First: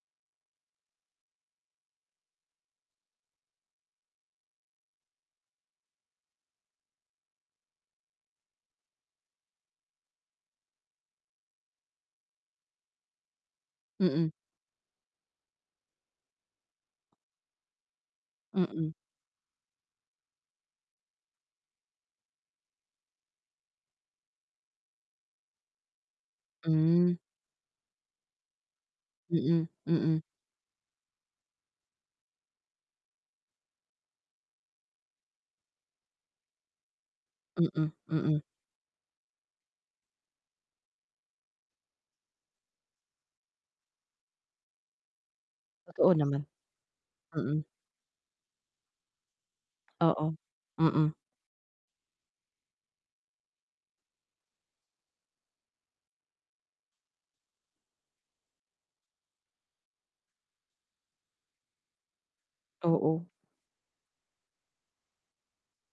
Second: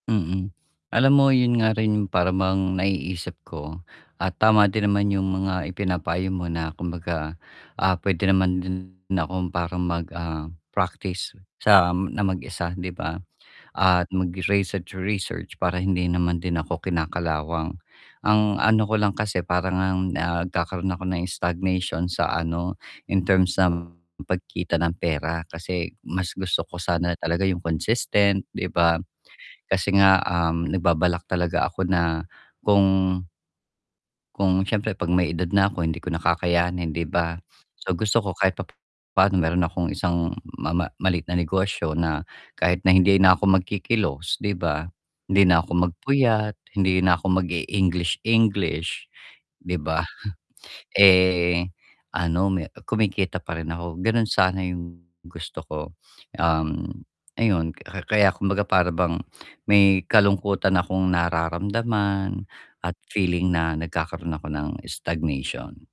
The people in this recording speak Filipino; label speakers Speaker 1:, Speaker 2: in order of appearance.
Speaker 1: Mm, alam mo 'yun nga rin yung para bang naiisip ko at tama din naman yung mga ipinapayo mo na kumbaga, ah, puwede naman din akong parang mag, ah, practice sa na mag-isa 'di ba? At
Speaker 2: Mm.
Speaker 1: mag-research-research para hindi naman din ako kinakalawang. Ang ano
Speaker 2: Mm.
Speaker 1: ko lang kasi para ngang ngkakaroon ako ng stagnation sa ano in terms ng pagkita ng pera kasi mas gusto ko
Speaker 2: Hmm.
Speaker 1: sana talaga yung consistent 'di ba?
Speaker 2: Mm,
Speaker 1: Kasi nga,
Speaker 2: mm.
Speaker 1: um, nagbabalak talaga ako na kung kung siyempre 'pag may edad na ako hindi ko na kakayanin 'di ba?
Speaker 2: Mm,
Speaker 1: So, gusto ko
Speaker 2: mm.
Speaker 1: kahit pa pa'no mayro'n akong isang ma ma maliit na negosyo na kahit na hindi na ako magkikilos 'di ba? Hindi na ako
Speaker 2: Totoo naman.
Speaker 1: magpuyat, hindi na ako
Speaker 2: Mm.
Speaker 1: mag-e-English English, 'di ba?
Speaker 2: Oo, mm.
Speaker 1: Eh, ano me kumikita pa rin ako, gano'n sana yung gusto ko. Um, ayun ka kaya kumbaga para bang may kalungkutan akong nararamdaman at
Speaker 2: Oo.
Speaker 1: feeling na nagkakaroon ako ng stagnation.